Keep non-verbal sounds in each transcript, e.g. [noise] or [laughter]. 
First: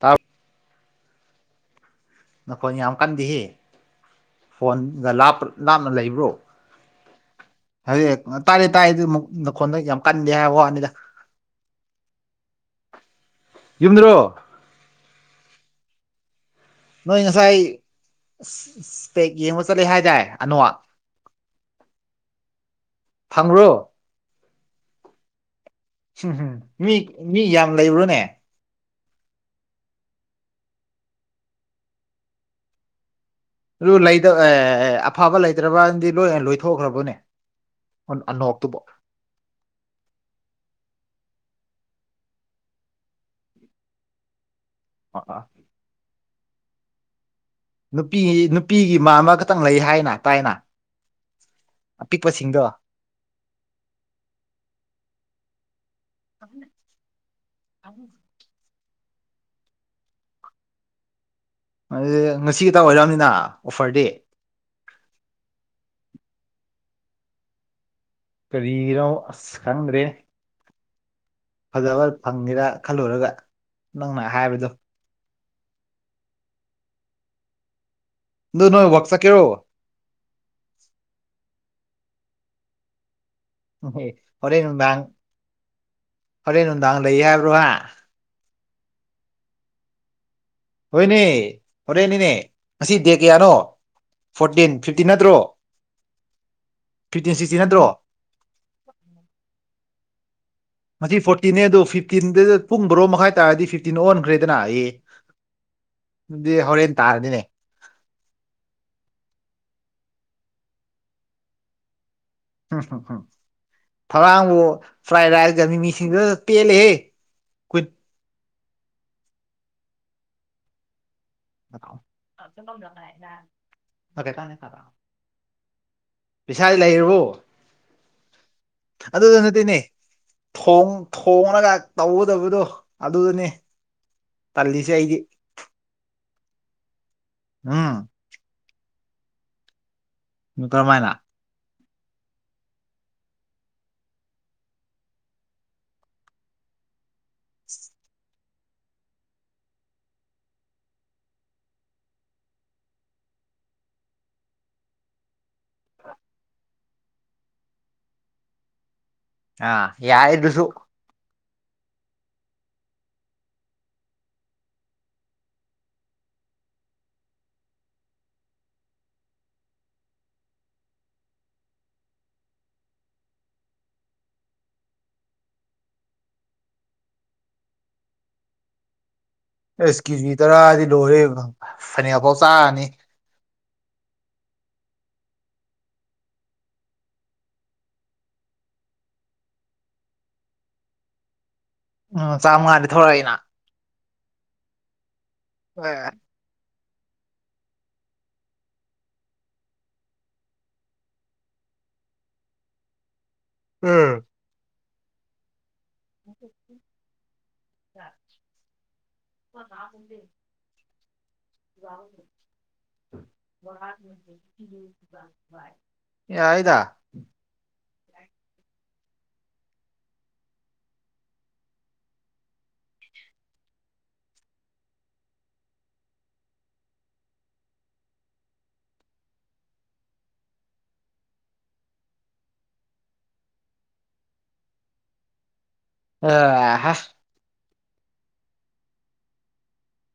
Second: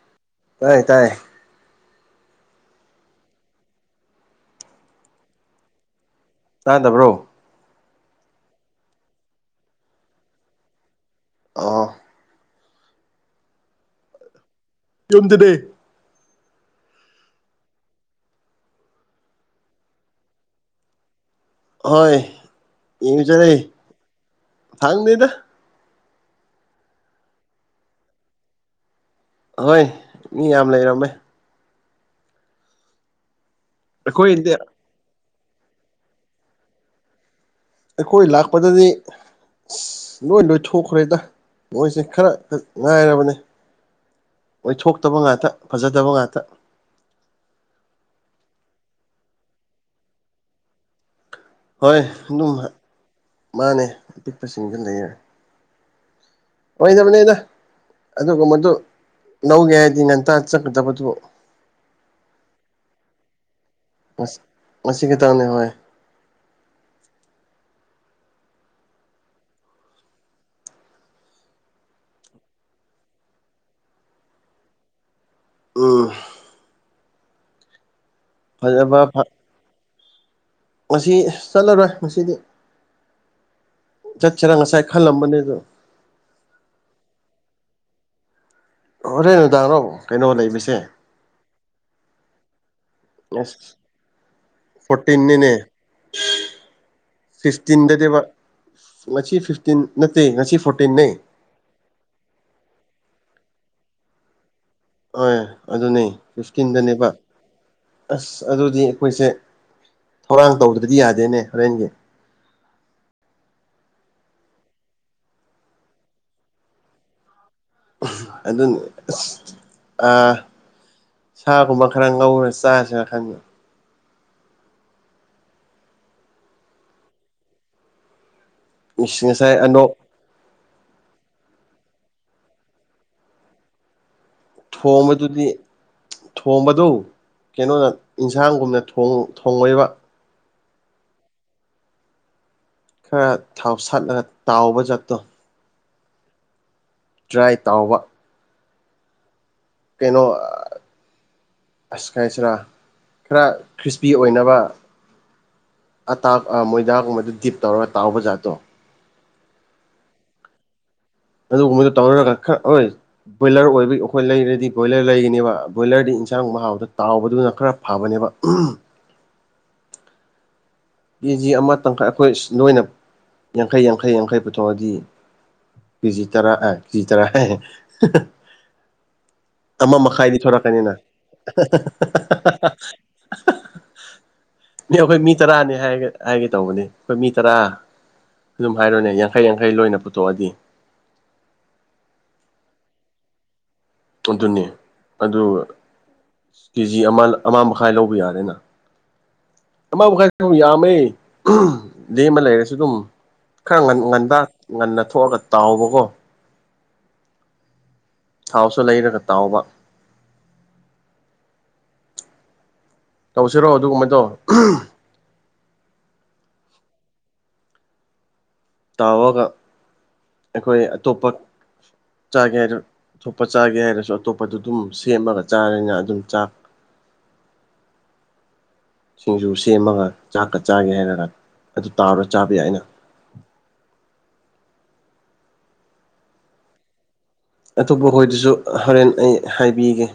ꯇꯥꯕ꯭ꯔꯣ ꯇꯥꯏꯌꯦ ꯇꯥꯏꯌꯦ ꯅꯈꯣꯟ ꯌꯥꯝ ꯀꯟꯗꯦꯍꯦ ꯐꯣꯟꯒ ꯂꯥꯞꯅ ꯂꯩꯕ꯭ꯔꯣ ꯇꯥꯗꯕ꯭ꯔꯣ ꯍꯧꯖꯤꯛ ꯇꯥꯔꯦ ꯇꯥꯔꯦ ꯑꯗꯨ ꯅꯈꯣꯟꯗꯣ ꯌꯥꯝ ꯀꯟꯗꯦ ꯍꯥꯏꯕ ꯋꯥꯅꯤꯗ ꯑꯣ ꯌꯨꯝꯗꯔꯣ ꯌꯨꯝꯗꯅꯦ ꯅꯣꯏ ꯉꯁꯥꯏꯦꯛ ꯌꯦꯡꯕ ꯆꯠꯂꯦ ꯍꯥꯏꯇꯥꯢ ꯑꯅꯣꯛ ꯍꯣꯏ ꯌꯦꯡꯕ ꯆꯠꯂꯦ ꯐꯪꯕ꯭ꯔꯣ ꯐꯪꯗꯦꯗ ꯎꯝꯍꯝ ꯃꯤ ꯃꯤ ꯌꯥꯝ ꯂꯩꯕ꯭ꯔꯣꯅꯦ ꯍꯣꯏ ꯃꯤ ꯌꯥꯝ ꯂꯩꯔꯝꯃꯦ ꯑꯗꯨ ꯂꯩ ꯑꯩꯈꯣꯏꯗꯤ ꯑꯦ ꯑꯐꯕ ꯂꯩꯇ꯭ꯔꯕꯅꯗꯤ ꯂꯣꯏ ꯂꯣꯏꯊꯣꯛꯈ꯭ꯔꯕꯅꯦ ꯑꯩꯈꯣꯏ ꯑꯅꯣꯛꯇꯨꯕꯣ ꯂꯥꯛꯄꯗꯗꯤ ꯑꯁ ꯂꯣꯏ ꯂꯣꯏꯊꯣꯛꯈ꯭ꯔꯦꯗ ꯃꯣꯏꯁꯦ ꯈꯔꯗ ꯉꯥꯏꯔꯕꯅꯦ ꯑꯣꯏ ꯊꯣꯛꯇꯕ ꯑ ꯑ ꯉꯥꯛꯇ ꯐꯖꯗꯕ ꯉꯥꯛꯇ ꯅꯨꯄꯤ ꯅꯨꯄꯤꯒꯤ ꯃꯟꯕ ꯈꯛꯇꯪ ꯂꯩ ꯍꯥꯏꯅ ꯇꯥꯏꯅ ꯍꯣꯏ ꯑꯗꯨ ꯑꯄꯤꯛꯄꯁꯤꯡꯗꯣ ꯃꯥꯅꯦ ꯑꯄꯤꯛꯄꯁꯤꯡꯁꯨ ꯂꯩꯌꯦ ꯑꯣꯏꯗꯕꯅꯤꯗ ꯑꯗꯨꯒꯨꯝꯕꯗꯨ ꯂꯧꯒꯦ ꯍꯥꯏꯗꯤ ꯉꯟꯇꯥ ꯆꯠꯒꯗꯕꯗꯣ ꯑꯗꯨ ꯉꯁꯤ ꯈꯛꯇ ꯑꯣꯏꯔꯝꯅꯤꯅ ꯑꯣꯐꯔꯗꯤ ꯃꯁꯤ ꯈꯤꯇꯪ ꯂꯩꯍꯧꯑꯦ ꯀꯔꯤꯅꯣ ꯑꯁ ꯈꯪꯗ꯭ꯔꯦ ꯐꯖꯕ ꯐꯪꯒꯦꯔꯥ ꯈꯜꯂꯨꯔꯒ ꯅꯪꯅ ꯍꯥꯏꯕꯗꯣ ꯎꯝ ꯑꯗꯨ ꯅꯣꯏ ꯐꯖꯕ ꯋꯥꯛꯁꯥꯛ ꯀꯦꯔꯣ ꯉꯁꯤ ꯆꯠꯂꯔꯣꯏ ꯉꯁꯤꯗꯤ ꯆꯠꯁꯤꯔꯥ ꯉꯁꯥꯏ ꯈꯜꯂꯝꯕꯅꯦ ꯑꯗꯨꯣ ꯐꯔꯦ ꯅꯨꯡꯗꯥꯡ ꯂꯩ ꯍꯥꯏꯕ꯭ꯔꯣꯍ ꯑꯣꯔꯦ ꯅꯨꯡꯗꯥꯡꯔꯣ ꯀꯩꯅꯣ ꯂꯩꯃꯤꯁꯦ ꯍꯣꯏꯅꯦ ꯍꯣꯔꯦꯟꯅꯤꯅꯦ ꯉꯁꯤ ꯗꯦ ꯀꯌꯥꯅꯣ ꯑꯁ ꯐꯣꯔꯇꯤꯟ ꯐꯤꯞꯇꯤꯟ ꯅꯠꯇ꯭ꯔꯣ ꯐꯣꯔꯇꯤꯟꯅꯤꯅꯦ ꯐꯤꯞꯇꯤꯟ ꯁꯤꯛꯁꯇꯤꯟ ꯅꯠꯇ꯭ꯔꯣ ꯉ ꯐꯤꯐꯇꯤꯟ ꯅꯠꯇꯦ ꯉꯁꯤ ꯐꯤꯞꯇꯤꯟ ꯃꯁꯤ ꯐꯣꯔꯇꯤꯟꯅꯦ ꯑꯗꯨ ꯐꯤꯐꯇꯤꯟꯗꯨꯗ ꯄꯨꯡ ꯕꯔꯣ ꯃꯈꯥꯏ ꯇꯥꯔꯗꯤ ꯐꯤꯐꯇꯤꯟ ꯑꯣꯟꯈ꯭ꯔꯦꯗꯅ ꯑꯦ ꯍꯣꯏ ꯑꯗꯨꯅꯦ ꯑꯗꯨꯗꯤ ꯍꯣꯔꯦꯟ ꯁꯀ꯭ꯔꯤꯟꯗꯅꯦꯕ ꯇꯥꯔꯅꯤꯅꯦ ꯑꯁ ꯑꯗꯨꯗꯤ ꯑꯩꯈꯣꯏꯁꯦ ꯊꯧꯔꯥꯡ ꯇꯧꯗ꯭ꯔꯗꯤ ꯌꯥꯗꯦꯅꯦ ꯍꯣꯔꯦꯟꯒꯤ ꯐ꯭ꯔꯥꯏ ꯔꯥꯏꯁꯒ ꯃꯤꯃꯤꯁꯤꯡꯖꯨ ꯗꯨꯗꯤ ꯄꯦꯜꯂꯦꯍꯦ ꯀꯨꯏꯟ ꯑꯗꯨꯅꯦ ꯁꯥꯒꯨꯝꯕ ꯈꯔ ꯉꯧꯔ ꯆꯥꯁꯤꯔ ꯈꯪꯗꯦ ꯐꯔꯦ ꯀꯥꯏꯅꯦ ꯈꯔꯥ [unintelligible] ꯄꯁꯥꯗꯤ ꯂꯩꯔꯕꯣ ꯏꯁ ꯑꯗꯨꯒꯤ ꯉꯁꯥꯏ ꯅꯠꯇꯦꯅꯦ ꯑꯅꯣꯛ ꯊ ꯊꯣꯡꯅꯒ ꯇꯧꯒꯗꯕꯗꯣ ꯑꯗꯨꯗꯅꯤ ꯇꯜꯂꯤꯁꯦ ꯑꯩꯗꯤ ꯊꯣꯡꯕꯗꯨꯗꯤ ꯊꯣꯕꯗꯨ ꯀꯩꯅꯣꯅ ꯎꯝ ꯏꯟꯁꯥꯡꯒꯨꯝꯅ ꯊꯣꯡꯂꯛꯕ ꯅꯨꯇ꯭ꯔꯃꯥꯏꯅ ꯈꯔ ꯊꯥꯎꯁꯠꯂꯒ ꯇꯥꯎꯕ ꯖꯥꯠꯇꯣ ꯇ꯭ꯔꯥꯏ ꯇꯥꯎꯕ ꯀꯩꯅꯩꯅꯣ ꯑꯁ ꯈꯥꯏꯁꯤꯔꯥ ꯈꯔ ꯈ꯭ꯔꯤꯁꯄꯤ ꯑꯣꯏꯅꯕ ꯑꯇ ꯃꯣꯏꯗꯒꯨꯝꯕꯗ ꯗꯤꯞ ꯇꯧꯔꯒ ꯇꯥꯎꯕ ꯖꯥꯠꯇꯣ ꯑ ꯌꯥꯏꯗꯁꯨ ꯑꯗꯨ ꯎꯥꯎꯋꯔ ꯔꯥꯛ ꯑꯣꯏ ꯕꯣꯏꯂꯔ ꯑꯣꯏꯕꯒꯤ ꯑꯩꯈꯣꯏ ꯂꯩꯔꯗꯤ ꯕꯣꯏꯂꯔ ꯂꯩꯒꯅꯦꯕ ꯕꯣꯏꯂꯔꯗꯤ ꯏꯟꯁꯥꯡ ꯃꯍ ꯍꯥꯎꯗ ꯇꯥꯎꯕꯗꯨꯅ ꯈꯔ ꯐꯕꯅꯦꯕ ꯀꯦꯖꯤ ꯑꯃ ꯇꯪꯈꯥꯏ ꯑꯩꯈꯣꯏ ꯅꯣꯏꯅ ꯌꯥꯡꯈꯩ ꯌꯥꯡꯈꯩ ꯌꯥꯡꯈꯩ ꯄꯨꯊꯣꯛꯑꯗꯤ ꯀꯖꯤ ꯇꯔꯥ ꯑ ꯀꯤꯖꯤ ꯇꯔꯥ ꯑꯃ ꯑꯦꯁ ꯀꯦꯖꯤ ꯃꯈꯥꯏꯗꯤ ꯇꯔꯥꯗꯤ ꯊꯣꯔꯛꯀꯅꯤꯅ ꯂꯣꯏꯔꯦ ꯐꯅꯦꯛ ꯐꯥꯎ ꯆꯥꯔꯅꯤ ꯑꯩꯈꯣꯏ ꯃꯤ ꯇꯔꯥꯅꯦ ꯑꯩ ꯍꯥꯏꯒꯦ ꯍꯥꯏꯒꯦ ꯇꯧꯕꯅꯤ ꯑꯩꯈꯣꯏ ꯃꯤ ꯇꯔꯥ ꯑꯗꯨꯝ ꯍꯥꯏꯔꯣꯏꯅꯦ ꯌꯥꯡꯈꯩ ꯌꯥꯡꯈꯩ ꯂꯣꯏꯅ ꯄꯨꯊꯣꯛꯑꯗꯤ ꯎꯝ ꯆꯥꯝꯃꯉꯥꯅꯤ ꯊꯣꯛꯛꯏꯅ ꯑꯗꯨꯅꯤ ꯑꯗꯨꯒ ꯑꯣ ꯀꯦꯖꯤ ꯑꯃ ꯑꯃ ꯃꯈꯥꯏ ꯂꯧꯕ ꯌꯥꯔꯦꯅ ꯑꯃ ꯃꯈꯥꯏ ꯌꯥꯝꯃꯦ ꯗꯦꯝ ꯑꯃ ꯂꯩꯔꯁꯨ ꯑꯗꯨꯝ ꯈꯔ ꯉꯟ ꯎꯝ ꯉꯟꯕ ꯉꯟꯅ ꯊꯣꯛꯑꯒ ꯇꯥꯎꯕꯀꯣ [inaudible] ꯊꯥꯎꯁꯨ ꯂꯩꯔꯒ ꯇꯥꯎꯕ ꯎꯝꯕꯤ ꯋꯥ ꯇꯧꯁꯤꯔꯣꯑꯣ ꯑꯗꯨꯒꯨꯝꯃꯥꯏ ꯇꯧ ꯑꯦ ꯍꯥꯏꯗ ꯇꯥꯎꯔꯒ ꯑꯩꯈꯣꯏ ꯑꯇꯣꯞꯄ ꯆꯥꯒꯦ ꯍꯥꯏꯔ ꯑ ꯊꯣꯛꯣꯞꯄ ꯆꯥꯒꯦ ꯍꯥꯏꯔꯁꯨ ꯑꯇꯣꯞꯄꯗ ꯑꯗꯨꯝ ꯁꯦꯝꯃꯒ ꯆꯥꯔꯅ ꯑꯗꯨꯝ ꯆꯥ ꯁꯤꯡꯖꯨ ꯁꯦꯝꯃꯒ ꯆꯥꯛꯀ ꯆꯥꯒꯦ ꯍꯥꯏꯔꯒ ꯑꯗꯨ ꯇꯥꯔꯨꯔ ꯆꯥꯕ ꯌꯥꯏ ꯑꯩꯅ ꯑꯣ ꯑꯇꯣꯞꯄ ꯍꯣꯏꯗꯁꯨ ꯍꯣꯔꯦꯟ ꯑꯩ ꯍꯥꯏꯕꯤꯒꯦ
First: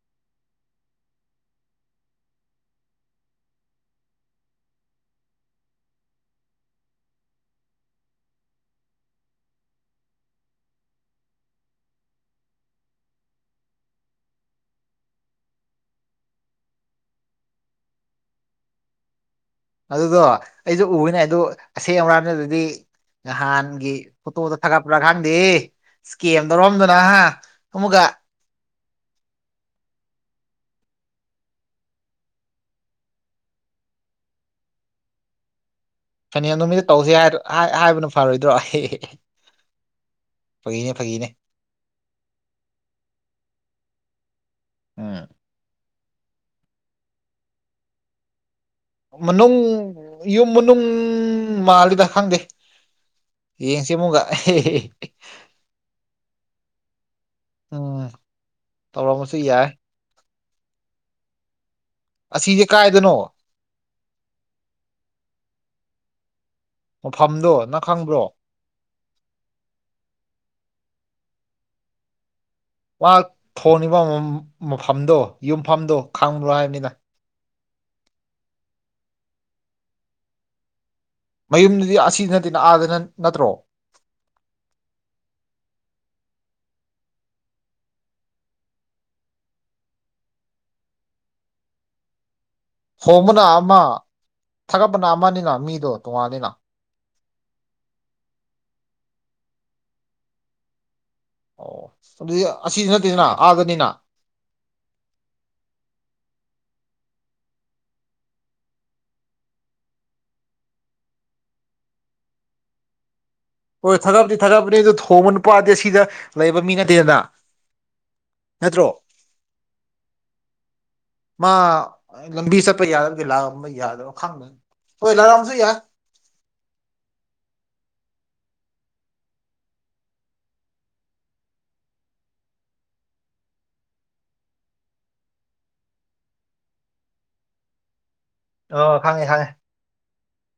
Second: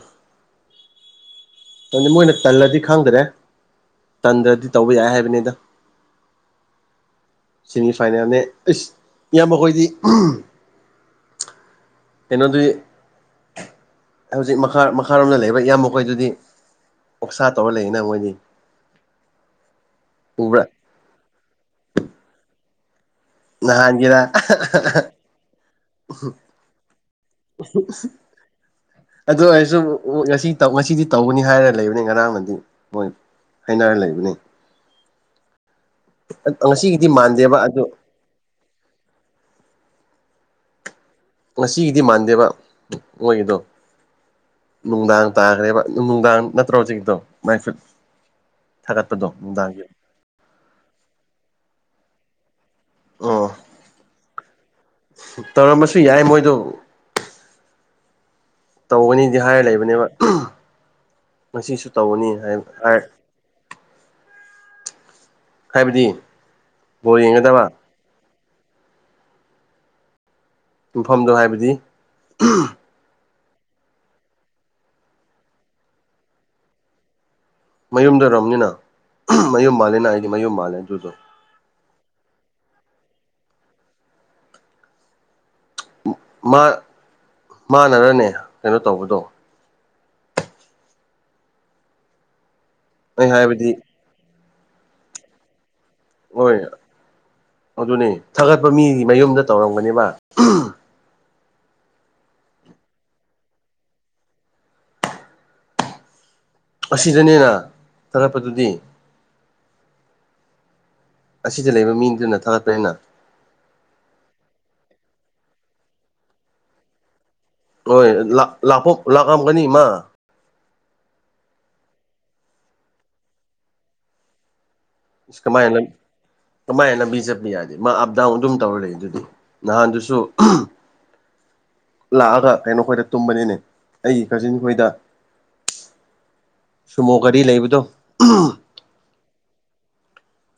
ꯇ ꯃꯣꯏꯅ ꯇꯜꯂꯗꯤ ꯈꯪꯗ꯭ꯔꯦ ꯇꯟꯗ꯭ꯔꯗꯤ ꯇꯧꯕ ꯌꯥꯏ ꯍꯥꯏꯕꯅꯤꯗꯪ ꯁꯦꯃꯤꯐꯥꯏꯅꯦꯜꯅꯦ ꯑꯩꯁ ꯌꯥꯝ ꯃꯈ ꯑꯩꯈꯣꯏꯗꯤ ꯀꯩꯅꯣꯗꯨ ꯍꯧꯖꯤꯛ ꯃꯈꯥ ꯃꯈꯥꯔꯣꯝꯗ ꯂꯩꯕ ꯏꯌꯥꯝꯕꯣꯏꯗꯨꯗꯤ ꯑꯣꯧꯁꯥ ꯇꯧꯔ ꯂꯩꯅ ꯃꯣꯏꯗꯤ ꯑꯗꯨꯗꯣ ꯎꯕ꯭ꯔꯥ ꯑꯩꯁꯨ ꯎꯅꯦ ꯑ ꯑꯗꯨ ꯑꯁꯦꯡ ꯑꯃꯔꯝꯗ ꯑꯗꯨꯗꯤ ꯅꯍꯥꯟꯒꯤ ꯅꯍꯥꯟꯒꯤꯔ ꯐꯣꯇꯣꯗ ꯊꯥꯒꯠꯄ꯭ꯔꯥ ꯈꯥꯡꯗꯦ ꯏꯁꯀꯦꯝꯗꯧꯔꯑꯝꯗꯨꯅ ꯑꯃꯨꯛꯀ ꯑꯗꯨ ꯑꯣꯏꯔꯁꯨ ꯉꯁꯤ ꯉꯁꯤꯗꯤ ꯇꯧꯒꯅꯤ ꯍꯥꯏꯔ ꯂꯩꯕꯅꯤ ꯉꯔꯥꯡꯅꯗꯤ ꯃꯣꯏ ꯍꯥꯏꯩꯅꯔ ꯂꯩꯕꯅꯤ ꯐꯅꯤ ꯅꯨ ꯃꯤꯁ ꯉꯁꯤꯒꯤꯗꯤ ꯇꯧꯁꯤ ꯍꯥꯏꯔ ꯃꯥꯟꯗꯦꯕ ꯑꯗꯨ ꯍꯥꯏꯕꯅ ꯐꯔꯣꯏꯗ꯭ꯔꯣ ꯑꯦ ꯐꯒꯤꯅꯦ ꯐꯥꯒꯤꯅꯦ ꯉꯁꯤꯒꯤꯗꯤ ꯃꯥꯟꯗꯦꯕ ꯃꯣꯏꯒꯤꯗꯣ ꯎꯝ ꯅꯨꯡꯗꯥꯡ ꯇꯥꯈ꯭ꯔꯦꯕ ꯅꯨꯡꯗꯥꯡ ꯅꯠꯇ꯭ꯔꯣ ꯍꯧꯖꯤꯛꯗꯣ ꯃꯥꯏꯐꯨꯠ ꯃꯅꯨꯡ ꯌꯨꯝ ꯃꯅꯨꯡ ꯃꯥꯜꯜꯂꯤꯗ ꯈꯪꯗꯦ ꯑꯣ ꯌꯦꯡꯁꯤ ꯃꯨꯒꯥ ꯇꯧꯔꯝꯕꯁꯨ ꯌꯥꯏ ꯃꯣꯏꯗꯣ ꯑꯣ ꯇꯧꯒꯅꯤꯗꯤ ꯍꯥꯏꯔ ꯂꯩꯕꯅꯦꯕ ꯉꯁꯤꯁꯨ ꯇꯧꯒꯅꯤ ꯍꯥꯏ ꯑꯁꯤꯁꯦ ꯍꯥꯏ ꯀꯥꯏꯗꯅꯣ ꯍꯥꯏꯕꯗꯤ ꯕꯣꯜ ꯃꯐꯝꯗꯣ ꯌꯦꯡꯒꯗꯕ ꯅꯪ ꯈꯪꯕ꯭ꯔꯣ ꯃꯐꯝꯗꯣ ꯍꯥꯏꯕꯗꯤ ꯉ ꯊꯣꯡꯉꯤꯕ ꯃꯐꯝꯗꯣ ꯌꯨꯝꯐꯝꯗꯣ ꯈꯥꯡꯨ ꯍꯥꯏꯕꯅꯤꯅ ꯃꯌꯨꯝꯗꯧꯔꯝꯅꯤꯅ ꯃꯌꯨꯝ ꯃꯥꯜꯂꯦꯅ ꯑꯩꯗꯤ ꯃꯌꯨꯝ ꯃꯥꯜꯂꯦ ꯑꯗꯨꯗꯣ ꯃꯌꯨꯝꯗꯨꯗꯤ ꯑꯁꯤ ꯅꯠꯇꯦꯅ ꯑꯥꯗꯅ ꯅꯠꯇ꯭ꯔꯣ ꯃꯅꯔꯅꯦ ꯀꯩꯅꯣ ꯇꯧꯕꯗꯣ ꯑꯩ ꯍꯣꯡꯕꯅ ꯍꯥꯏꯕꯗꯤ ꯑꯃ ꯊꯥꯒꯠꯄꯅ ꯑꯃꯅꯤꯅ ꯃꯤꯗꯣ ꯇꯣꯉꯥꯟꯅꯤꯅ ꯍꯣꯏ ꯑꯗꯨꯅꯤ ꯊꯥꯒꯠꯄ ꯃꯤꯗꯤ ꯃꯌꯨꯝꯗ ꯇꯧꯔꯝꯒꯅꯦꯕ ꯑꯣ ꯑꯗꯨꯗꯤ ꯑꯁꯤꯗꯤ ꯅꯠꯇꯦꯅ ꯑꯥꯗꯅꯤꯅ ꯑꯁꯤꯗꯅꯦꯅ ꯊꯥꯔꯛꯄꯗꯨꯗꯤ ꯑꯁꯤꯗ ꯂꯩꯕ ꯃꯤꯗꯨꯅ ꯊꯥꯒꯠꯄꯅꯤꯅ ꯍꯣꯏ ꯊꯥꯒꯠꯄꯗꯤ ꯊꯥꯒꯠꯄꯅꯤ ꯑꯗꯨ ꯊꯣꯡꯕ ꯅꯨꯄꯥꯗꯤ ꯁꯤꯗ ꯂꯩꯕ ꯃꯤ ꯅꯠꯇꯦꯗ ꯍꯣꯏ ꯂ ꯂꯥꯛ ꯂꯥꯛꯝꯒꯅꯤ ꯃꯥ ꯃꯥ ꯂꯝꯕꯤ ꯆꯠꯄ ꯌꯥꯗ꯭ꯔ ꯂꯥꯛꯑꯝꯕ ꯌꯥꯗ꯭ꯔ ꯈꯪꯗꯦ ꯍꯣꯏ ꯂꯥꯛꯑꯝꯁꯨ ꯌꯥꯏ ꯀꯃꯥꯏꯅ ꯀꯃꯥꯏꯅ ꯆꯠꯄ ꯌꯥꯗꯦ ꯃꯥ ꯑꯞ ꯗꯥꯎꯟ ꯑꯗꯨꯝ ꯇꯧꯔ ꯂꯩ ꯑꯗꯨꯗꯤ ꯅꯍꯥꯟꯗꯨꯁꯨ ꯂꯥꯛꯑꯒ ꯀꯩꯅꯣ ꯑꯩꯈꯣꯏꯗ ꯇꯨꯝꯕꯅꯤꯅꯦ ꯑꯩꯒꯤ ꯀꯖꯤꯟ ꯈꯣꯏꯗ ꯁꯨꯃꯣ ꯒꯔꯤ ꯂꯩꯕꯗꯣ ꯑꯣ ꯈꯪꯉꯦ ꯈꯪꯉꯦ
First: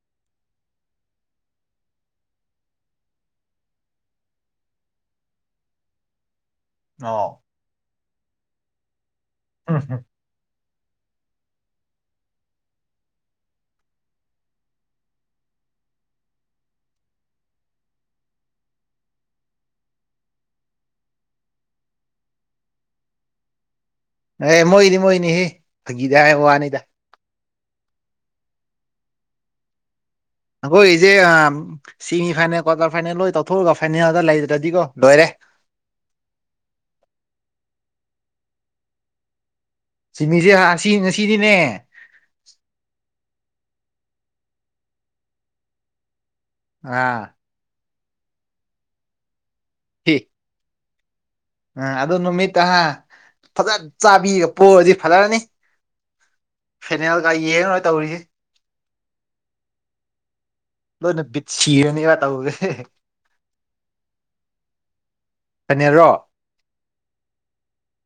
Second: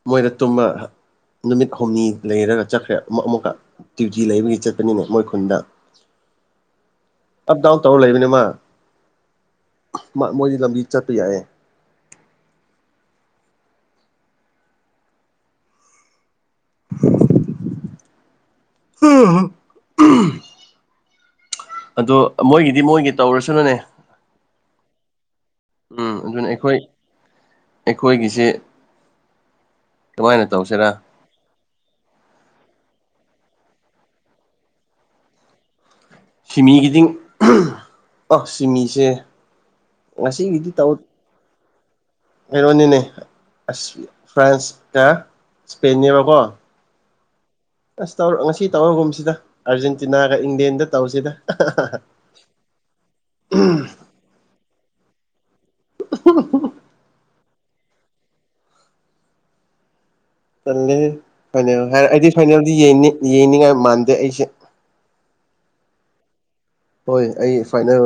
ꯃꯣꯏꯅ ꯇꯨꯝꯕ ꯅꯨꯃꯤꯠ ꯍꯨꯝꯅꯤ ꯂꯩꯔꯒ ꯆꯠꯈ꯭ꯔꯦ ꯑꯃꯨꯛ ꯑꯃꯨꯛꯀ ꯗ꯭ꯌꯨꯇꯤ ꯂꯩꯕꯒꯤ ꯆꯠꯄꯅꯤꯅꯦ ꯃꯣꯏ ꯈꯨꯟꯗ ꯑ ꯑꯞ ꯗꯥꯎꯟ ꯇꯧꯔ ꯂꯩꯕꯅꯤꯃ ꯍꯝ ꯍꯝ ꯃꯣꯏꯗꯤ ꯂꯝꯕꯤ ꯆꯠꯄ ꯌꯥꯏꯑꯦ ꯑꯣ ꯍꯝ ꯑꯗꯣ ꯃꯣꯏꯒꯤꯗꯤ ꯃꯣꯏꯒꯤ ꯇꯧꯔꯁꯅꯨꯅꯦ ꯑꯦ ꯃꯣꯏꯗꯤ ꯃꯣꯍꯤꯅꯤ ꯍꯦ ꯎꯝ ꯑꯗꯨꯅ ꯑꯩꯈꯣꯏ ꯑꯩꯈꯣꯏꯒꯤꯁꯦ ꯀꯃꯥꯏꯅ ꯑꯩꯈꯣꯏ ꯇꯧꯁꯤꯔꯥ ꯏꯁꯦ ꯁꯤꯦꯃꯤ ꯐꯥꯏꯅꯦꯜ ꯀ꯭ꯋꯥꯇꯔ ꯐꯥꯏꯅꯦꯜ ꯂꯣꯏ ꯇꯧꯊꯣꯛꯑꯒ ꯐꯥꯏꯅꯦꯜꯗ ꯂꯩꯗ꯭ꯔꯗꯤꯀꯣ ꯂꯣꯏꯔꯦ ꯁꯤꯃꯤꯒꯤꯗꯤꯡ ꯑꯣ ꯁꯤꯃꯤꯁꯦ ꯁꯤꯃꯤꯁꯦ ꯉꯁꯤꯒꯤꯗꯤ ꯁꯤ ꯇꯧ ꯉꯁꯤꯗꯤꯅꯦ ꯀꯩꯅꯣꯅꯤꯅꯦ ꯑꯁ ꯐ꯭ꯔꯥꯟꯁꯀ ꯏꯁꯄꯦꯦꯕꯀꯣ ꯑꯥ ꯑꯁ ꯇꯧꯔ ꯉꯁꯤ ꯇꯧꯔꯒꯨꯝꯁꯤꯗ ꯑꯥꯔꯖꯦꯟꯇꯤꯅꯥꯒ ꯏꯪꯂꯦꯟꯗ ꯇꯧꯁꯤꯗ ꯎꯝ ꯑꯗꯨ ꯅꯨꯃꯤꯠꯇ ꯐꯖꯅ ꯆꯥꯕꯤꯒ ꯄꯣꯛꯑꯗꯤ ꯐꯖꯔꯅꯤ ꯐꯦꯅꯦꯜꯒ ꯌꯦꯡꯔꯣꯏ ꯇꯧꯔꯤꯁꯤ ꯆꯜꯂꯦ ꯂꯣꯏꯅ ꯕꯤꯠ ꯐꯥꯏꯅꯦ ꯍꯥꯏꯔ ꯁꯤꯔꯅꯦꯕ ꯑꯩꯗꯤ ꯇꯧꯔꯤꯁꯦ ꯐꯥꯏꯅꯦꯜꯗꯤ ꯌꯦꯡꯅꯤꯡꯉꯥꯏ ꯃꯥꯟꯗꯦ ꯑꯩꯁꯦ ꯐꯅꯦꯔꯣ ꯍꯣꯏ ꯑꯩ ꯐꯥꯏꯅꯦꯜ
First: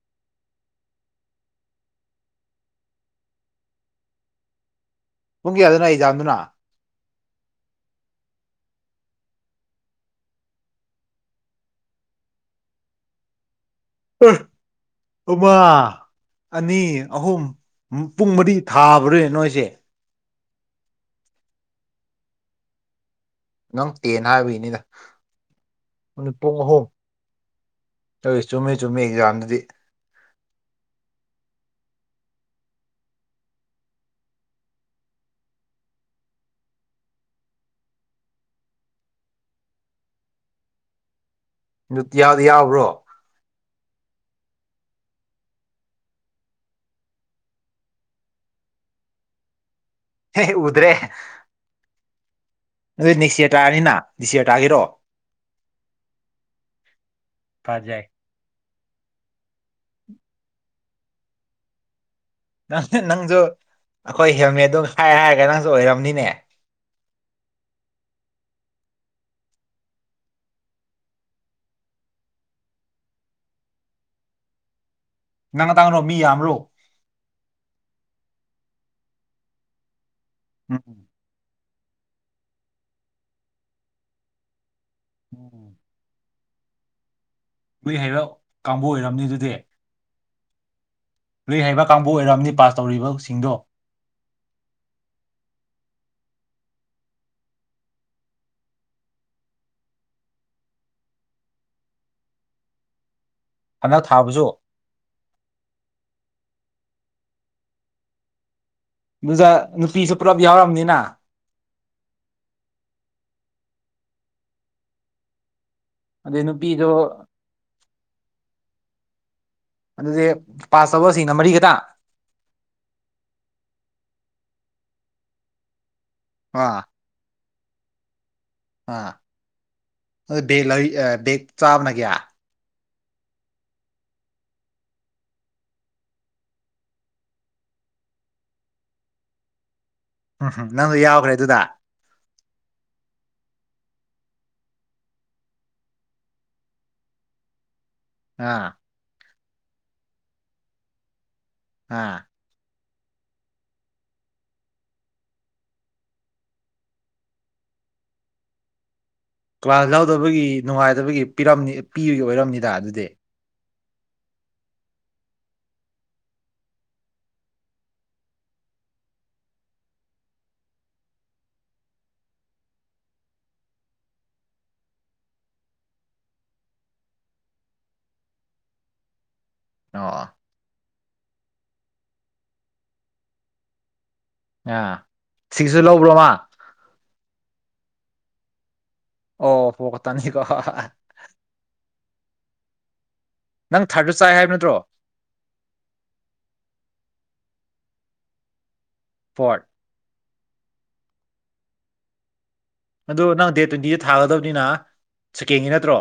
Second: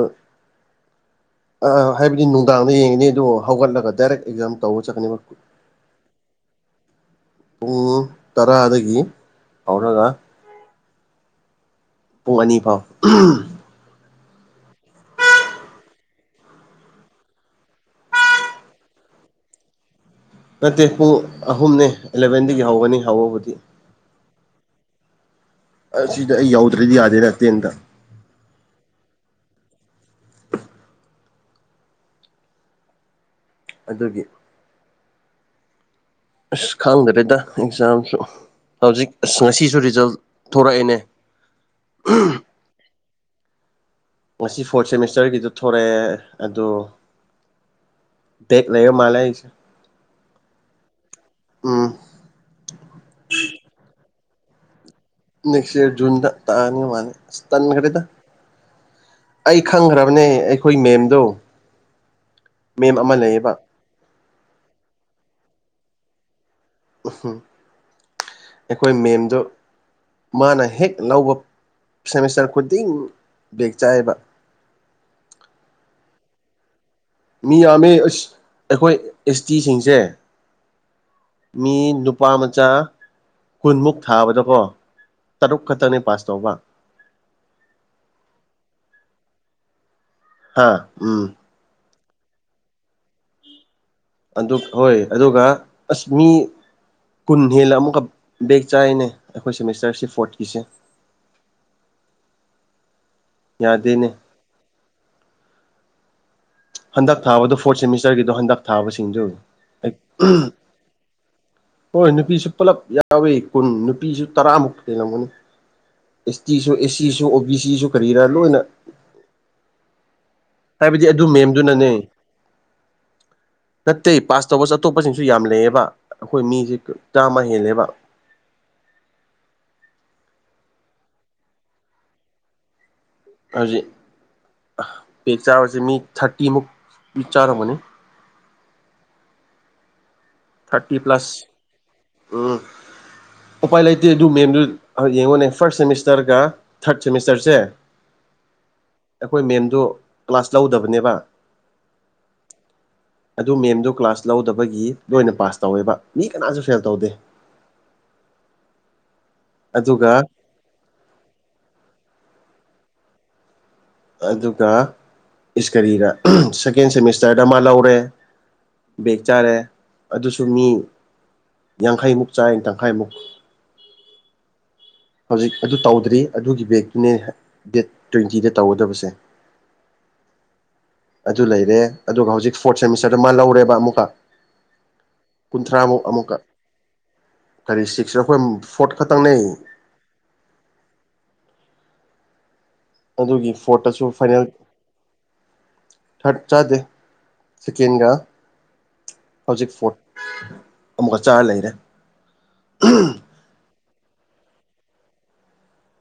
ꯑ ꯍꯥꯏꯕꯗꯤ ꯅꯨꯡꯗꯥꯡꯗ ꯌꯦꯡꯉꯅꯤ ꯑꯗꯨꯕꯨ ꯍꯧꯒꯠꯂꯒ ꯗꯥꯏꯔꯦꯛ ꯑꯦꯛꯖꯥꯝ ꯇꯧꯕ ꯆꯠꯀꯅꯤꯕ ꯄꯨꯡ ꯀꯌꯥ ꯑꯗꯨꯅ ꯑꯩꯖꯥꯝꯗꯨꯅ ꯄꯨꯡ ꯇꯔꯥꯗꯒꯤ ꯍꯧꯔꯒ ꯄꯨꯡ ꯑꯅꯤ ꯐꯥꯎ ꯄ ꯑꯃꯥ ꯑꯅꯤ ꯑꯍꯨꯝ ꯄꯨꯡ ꯃꯔꯤ ꯊꯥꯕ꯭ꯔꯣꯏ ꯅꯣꯏꯁꯦ ꯅꯠꯇꯦ ꯄꯨꯡ ꯑꯍꯨꯝꯅꯦ ꯑꯦꯂꯕꯦꯟꯗꯒꯤ ꯍꯧꯒꯅꯤ ꯍꯧꯕꯕꯨꯗꯤ ꯅꯪ ꯇꯦꯟ ꯍꯥꯏꯕꯒꯤꯅꯤꯗ ꯁꯤꯗ ꯑꯩ ꯌꯥꯎꯗ꯭ꯔꯦꯗꯤ ꯌꯥꯗꯦꯅ ꯇꯦꯟꯗ ꯑꯗꯨꯏ ꯆꯨꯝꯃꯦ ꯆꯨꯝꯃꯦ ꯑꯦꯛꯖꯥꯝꯗꯗꯤ ꯑꯗꯨꯒꯤ ꯑꯁ ꯈꯪꯗ꯭ꯔꯦꯗ ꯑꯦꯛꯖꯥꯝꯁꯨ ꯍꯧꯖꯤꯛ ꯑꯁ ꯉꯁꯤꯁꯨ ꯔꯤꯖꯜ ꯊꯣꯔꯛꯑꯦꯅꯦ ꯅꯨꯡꯇꯤꯌꯥꯗ ꯌꯥꯕ꯭ꯔꯣ ꯉꯁꯤ ꯐꯣꯔꯠ ꯁꯦꯃꯤꯁꯇꯔꯒꯤꯗ ꯊꯣꯛꯂꯛꯑꯦ ꯑꯗꯣ ꯗꯦꯛ ꯂꯩꯕ ꯃꯥꯂꯦ ꯍꯥꯏꯁꯦ ꯍꯦ ꯎꯗ꯭ꯔꯦ ꯑꯣꯥ ꯑꯗꯨ ꯦꯛꯁꯤꯌꯥ ꯇꯛꯑꯅꯤꯅ ꯅꯗꯤꯁꯁꯤꯔ ꯇꯥꯈꯤꯔꯣ ꯅꯦꯛꯁ ꯏꯔ ꯨꯟꯗ ꯇꯥꯅꯤ ꯃꯥꯅꯦ ꯇꯅ ꯈꯔꯗ ꯐꯖꯩ ꯑꯩ ꯈꯪꯈ꯭ꯔꯕꯅꯦ ꯑꯩꯈꯣꯏ ꯃꯦꯝꯗꯣ ꯅꯪ ꯃꯦꯝ ꯑꯃ ꯅꯪꯁꯨ ꯂꯩꯌꯦꯕ ꯑꯩꯈꯣꯏ ꯍꯦꯜꯃꯦꯠꯗꯣ ꯍꯥꯏ ꯍꯥꯏꯔꯒ ꯅꯪꯁꯨ ꯑꯣꯏꯔꯝꯅꯤꯅꯦ ꯎ ꯑꯩꯈꯣꯏ ꯃꯦꯝꯗꯣ ꯃꯥꯅ ꯍꯦꯛ ꯂꯧꯕ ꯁꯦꯃꯤꯁꯇꯔ ꯈꯨꯗꯤꯡ ꯕꯦꯛ ꯆꯥꯏꯑꯦꯕ ꯅꯪ ꯈꯇꯥꯡꯔꯣ ꯃꯤ ꯌꯥꯝꯔꯣ ꯃꯤ ꯌꯥꯝꯃꯤ ꯑꯁ ꯑꯩꯈꯣꯏ ꯑꯦꯁ ꯇꯤꯁꯤꯡꯁꯦ ꯎꯝ ꯎꯝ ꯃꯤ ꯅꯨꯄꯥ ꯃꯆꯥ ꯀꯨꯟꯃꯨꯛ ꯊꯥꯕꯗꯀꯣ ꯇꯔꯨꯛ ꯎꯝ ꯈꯇꯔꯅꯤ ꯄꯥꯁ ꯇ ꯋꯥ ꯂꯨꯏ ꯍꯥꯏꯔꯞ ꯀꯥꯡꯕꯨ ꯑꯣꯏꯔꯝꯅꯤ ꯑꯗꯨꯗꯤ ꯍꯥꯥ ꯎꯝ ꯂꯨꯏ ꯍꯩꯕ ꯀꯥꯡꯕꯨ ꯑꯣꯏꯔꯝꯅꯤ ꯄꯥꯁ ꯇꯧꯔꯤꯕꯁꯤꯡꯗꯣ ꯑꯗꯨ ꯍꯣꯏ ꯑꯗꯨꯒ ꯑꯁ ꯃꯤ ꯀꯨꯟ ꯍꯦꯜꯂ ꯑꯃꯨꯛꯀ ꯕꯦꯛ ꯆꯥꯔꯤꯅꯦ ꯑꯩꯈꯣꯏ ꯁꯦꯃꯤꯁꯇꯔꯁꯤ ꯐꯣꯔꯠꯀꯤꯁꯦ ꯍꯟꯗꯛ ꯌꯥꯗꯦꯅꯦ ꯊꯥꯕꯁꯨ ꯍꯟꯗꯛ ꯊꯥꯗꯣ ꯐꯣꯔꯠ ꯁꯦꯃꯤꯁꯇꯔꯒꯤꯣ ꯍꯗꯛ ꯊꯥꯕꯦ ꯑꯗꯨꯗ ꯅꯨꯄꯤꯁꯨ ꯄꯨꯂꯞ ꯌꯥꯎꯔꯝꯅꯤꯅ ꯍꯣꯏ ꯅꯨꯄꯤꯁꯨ ꯄꯨꯂꯞ ꯌꯥꯎꯋꯤ ꯀꯨꯟ ꯅꯨꯄꯤꯁꯨ ꯇꯔꯥꯃꯨꯛ ꯂꯩꯂꯝꯝꯒꯅꯤ ꯑꯦꯁ ꯑꯗꯩ ꯇꯤꯁꯨ ꯅꯨꯄꯤꯗꯣ ꯑꯦꯁ ꯁꯤꯁꯨ ꯑꯣ ꯕꯤ ꯁꯤꯁꯨ ꯀꯔꯤꯔꯥ ꯂꯣꯏꯅ ꯑꯗꯗꯤ ꯍꯥꯏꯕꯗꯤ ꯑꯗꯨ ꯃꯦꯝꯗꯨꯅꯅꯦ ꯅꯠꯇꯦ ꯄꯥꯁ ꯇꯧꯕꯁꯨ ꯑꯇꯣꯞꯄꯁꯤꯡꯁꯨ ꯌꯥꯝ ꯂꯩꯌꯦꯕ ꯑꯩꯈꯣꯏ ꯃꯤꯁꯦ ꯑꯥ ꯆꯥꯃꯥ ꯍꯦꯜꯂꯦꯕ ꯑꯥ ꯑꯗꯨ ꯕꯦꯂꯩ ꯑ ꯕꯦ [inaudible] ꯒ ꯆꯥꯕꯅ ꯀꯌꯥ ꯍꯧꯖꯤꯛ ꯄꯦꯛ ꯆꯥꯕꯁꯦ ꯃꯤ ꯊꯥꯔꯇꯤꯃꯨꯛ ꯆꯥꯔꯝꯒꯅꯤ ꯎꯝ ꯍꯨꯝ ꯊꯥꯔꯇꯤ ꯅꯪꯁꯨ ꯌꯥꯎꯈ꯭ꯔꯦ ꯄ꯭ꯂꯁ ꯑꯗꯨꯗ ꯎꯝ ꯎꯄꯥꯏ ꯂꯩꯇꯦ ꯑꯗꯨ ꯃꯦꯝꯗꯨ ꯌꯦꯡꯉꯣꯅꯦ ꯐꯥꯔꯁ ꯁꯦꯃꯤꯁꯇꯔꯒ ꯊꯥꯔꯠ ꯁꯦꯃꯤꯁꯇꯔꯁꯦ ꯑꯥ ꯑꯩꯈꯣꯏ ꯃꯦꯝꯗ ꯀ꯭ꯂꯥꯁ ꯂꯧꯗꯕꯅꯦꯕ ꯑꯥ ꯑꯗꯨ ꯃꯦꯝꯗꯨ ꯀ꯭ꯂꯥꯁ ꯂꯧꯗꯕꯒꯤ ꯂꯣꯏꯅ ꯄꯥꯁ ꯇꯧꯋꯦꯕ ꯃꯤ ꯀꯅꯥꯁꯨ ꯐꯦꯜ ꯇꯧꯗꯦ ꯀ꯭ꯂꯥꯁ ꯑꯗꯨꯒ ꯂꯧꯎꯗꯕꯒꯤ ꯅꯨꯡꯉꯥꯏꯗꯕꯒꯤ ꯄꯤꯔꯝ ꯄꯤꯕꯒꯤ ꯑꯣꯏꯔꯝꯅꯤꯗ ꯑꯗꯨꯗꯤ ꯑꯗꯨꯒ ꯏꯁ ꯀꯔꯤꯔ ꯁꯦꯀꯦꯟ ꯁꯦꯃꯤꯁꯇꯔꯗ ꯃꯥ ꯂꯧꯔꯦ ꯕꯦꯒ ꯆꯥꯔꯦ ꯑꯗꯨꯁꯨ ꯃꯤ ꯌꯥꯡꯈꯩꯃꯨꯛ ꯆꯥꯢ ꯇꯪꯈꯥꯏꯃꯨꯛ ꯍꯧꯖꯤꯛ ꯑꯗꯨ ꯇꯧꯗ꯭ꯔꯤ ꯑꯗꯨꯒꯤ ꯕꯦꯛꯇꯨꯅꯦ ꯗꯦꯠ ꯇ꯭ꯋꯦꯟꯇꯤꯗ ꯇꯧꯒꯗꯕꯁꯦ ꯑꯣ ꯑꯗꯨ ꯂꯩꯔꯦ ꯑꯗꯨꯒ ꯍꯧꯖꯤꯛ ꯐꯣꯔꯠ ꯁꯦꯃꯤꯁꯇꯔꯗ ꯃꯥ ꯂꯧꯔꯦꯕ ꯑꯃꯨꯛꯀ ꯑꯥ ꯁꯤꯛꯁꯁꯨ ꯀꯨꯟꯊ꯭ꯔꯥꯃꯨꯛ ꯂꯧꯕ꯭ꯔꯣ ꯃꯥ ꯑꯃꯨꯛꯀ ꯀꯔꯤ ꯁꯤꯛꯁ ꯑꯩꯈꯣꯏ ꯐꯣꯔꯠ ꯈꯛꯇꯪꯅꯦ ꯑꯣ ꯐ ꯇꯅꯤꯀꯣ [inaudible] ꯑꯗꯨꯒꯤ ꯅꯪ ꯐꯣꯠꯇꯁꯨ ꯊꯥꯔꯠꯁꯨ ꯆꯥꯏ ꯐꯥꯏꯅꯦꯜ ꯍꯥꯏꯕ ꯅꯠꯇ꯭ꯔꯣ ꯊꯥꯔꯠ ꯆꯗꯦ ꯁꯩꯀꯦꯟꯒ ꯐꯣꯔꯠ ꯍꯧꯖꯤꯛ ꯐꯣꯠ ꯑꯃꯨꯛꯀ ꯆꯥꯔ ꯂꯩꯔꯦ ꯑꯗꯣ ꯅꯪ ꯗꯦꯠ ꯇ꯭ꯋꯦꯟꯇꯤꯗ ꯊꯥꯒꯗꯕꯅꯤꯅ ꯁꯦꯀꯦꯟꯒꯤ ꯅꯠꯇ꯭ꯔꯣ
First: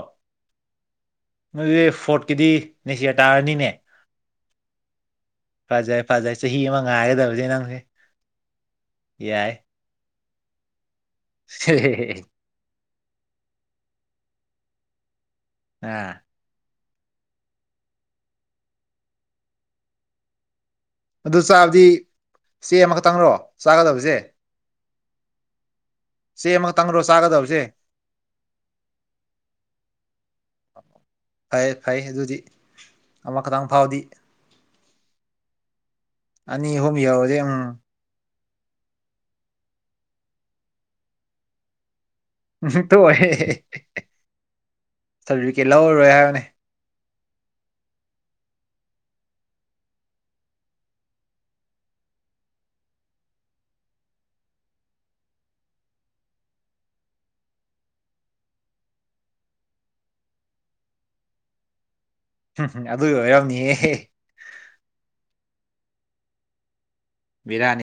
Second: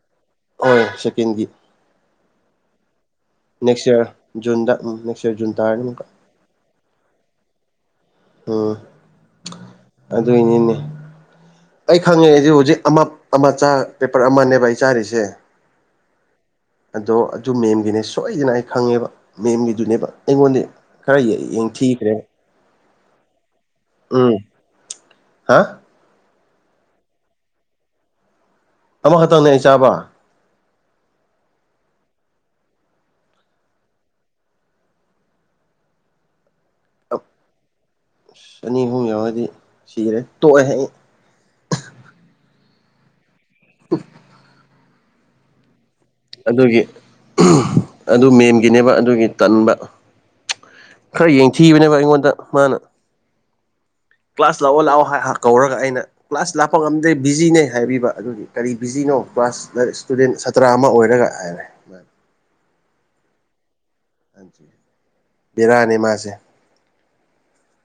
ꯍꯣꯏ ꯁꯦꯀꯦꯟꯒꯤ ꯗꯨꯗꯤ ꯐꯣꯠꯀꯤꯗꯤ ꯅꯦꯛꯁ ꯌꯥꯔ ꯇꯥꯔꯅꯤꯅꯦ ꯅꯦꯛꯁ ꯌꯔ ꯖꯨꯟꯗ ꯎꯝ ꯅꯦꯛꯁ ꯌꯔ ꯖꯨꯟ ꯇꯥꯔꯅꯤ ꯐꯖꯩ ꯑꯃꯨꯛꯀ ꯐꯖꯩ ꯆꯍꯤ ꯑꯃ ꯉꯥꯏꯒꯗꯕꯅꯦ ꯅꯪꯁꯦ ꯎꯝ ꯌꯥꯏ ꯑꯗꯨꯏꯅꯤꯅꯦ ꯑꯩ ꯈꯪꯉꯦ ꯍꯧꯖꯤꯛ ꯑꯃ ꯑꯃ ꯆꯥ ꯄꯦꯄꯔ ꯑꯃꯅꯦꯕ ꯑꯩ ꯆꯥꯔꯤꯁꯦ ꯑꯥꯝ ꯑꯗꯣ ꯑꯗꯨ ꯃꯦꯝꯒꯤꯅꯦ ꯁꯣꯏꯗꯅ ꯑꯩ ꯈꯪꯉꯦꯕ ꯃꯦꯝꯒꯤꯗꯨꯅꯦꯕ ꯑꯩꯉꯣꯟꯗ ꯈꯔ ꯑꯗꯨ ꯆꯥꯕꯗꯤ ꯌꯦꯡꯊꯤꯈ꯭ꯔꯦꯕ ꯆꯦ ꯑꯃꯈꯛꯇꯪꯔꯣ ꯆꯥꯒꯗꯕꯁꯦ ꯎꯝ ꯍꯥ ꯆꯦ ꯑꯃꯇꯪꯔꯣ ꯆꯥꯒꯗꯕꯁꯦ ꯑꯃꯈꯛꯇꯪꯅꯦ ꯑꯩ ꯆꯥꯕ ꯐꯩ ꯐꯩ ꯑꯗꯨꯗꯤ ꯑꯃꯈꯛꯇꯪ ꯐꯥꯎꯗꯤ ꯑꯅꯤ ꯑꯍꯨꯝ ꯌꯥꯎꯔꯗꯤ ꯆꯅꯤ ꯑꯍꯨꯝ ꯌꯥꯎꯔꯗꯤ ꯁꯤꯈꯔꯦ ꯇꯣꯛꯑꯦ ꯑꯩ ꯇꯣꯏꯔ [inaudible] ꯁꯕꯖꯤ ꯀꯩ ꯂꯧꯔꯔꯣꯏ ꯍꯥꯏ ꯑꯗꯨꯒꯤ ꯑꯗꯨ ꯃꯦꯝꯒꯤꯅꯦꯕ ꯑꯗꯨꯒꯤ ꯇꯟꯕ ꯈꯔ ꯌꯦꯡꯊꯤꯕꯅꯦꯕ ꯑꯩꯉꯣꯟꯗ ꯃꯥꯅ ꯀ꯭ꯂꯥꯁ ꯂꯥꯛꯕ ꯂꯥꯛꯑꯣ ꯍꯥꯏ ꯀꯧꯔꯒ ꯑꯩꯅ ꯀ꯭ꯂꯥꯁ ꯂꯥꯞꯄ ꯉꯝꯗꯦ ꯕꯤꯖꯤꯅꯦ ꯍꯥꯏꯕꯤꯕ ꯑꯗꯨꯗꯤ ꯀꯔꯤ ꯕꯤꯖꯤꯅꯣ ꯀ꯭ꯂꯥꯁ ꯏꯁꯇꯨꯗꯦꯟ ꯁꯥꯇ꯭ꯔ ꯑꯃ ꯑꯣꯏꯔꯒ ꯍꯥꯏꯔꯦ ꯎꯝ ꯑꯗꯨꯢ ꯑꯣꯏꯔꯝꯅꯤꯌꯦ ꯕꯦꯔꯅꯤ ꯃꯥꯁꯦ ꯕꯤꯔꯅꯤ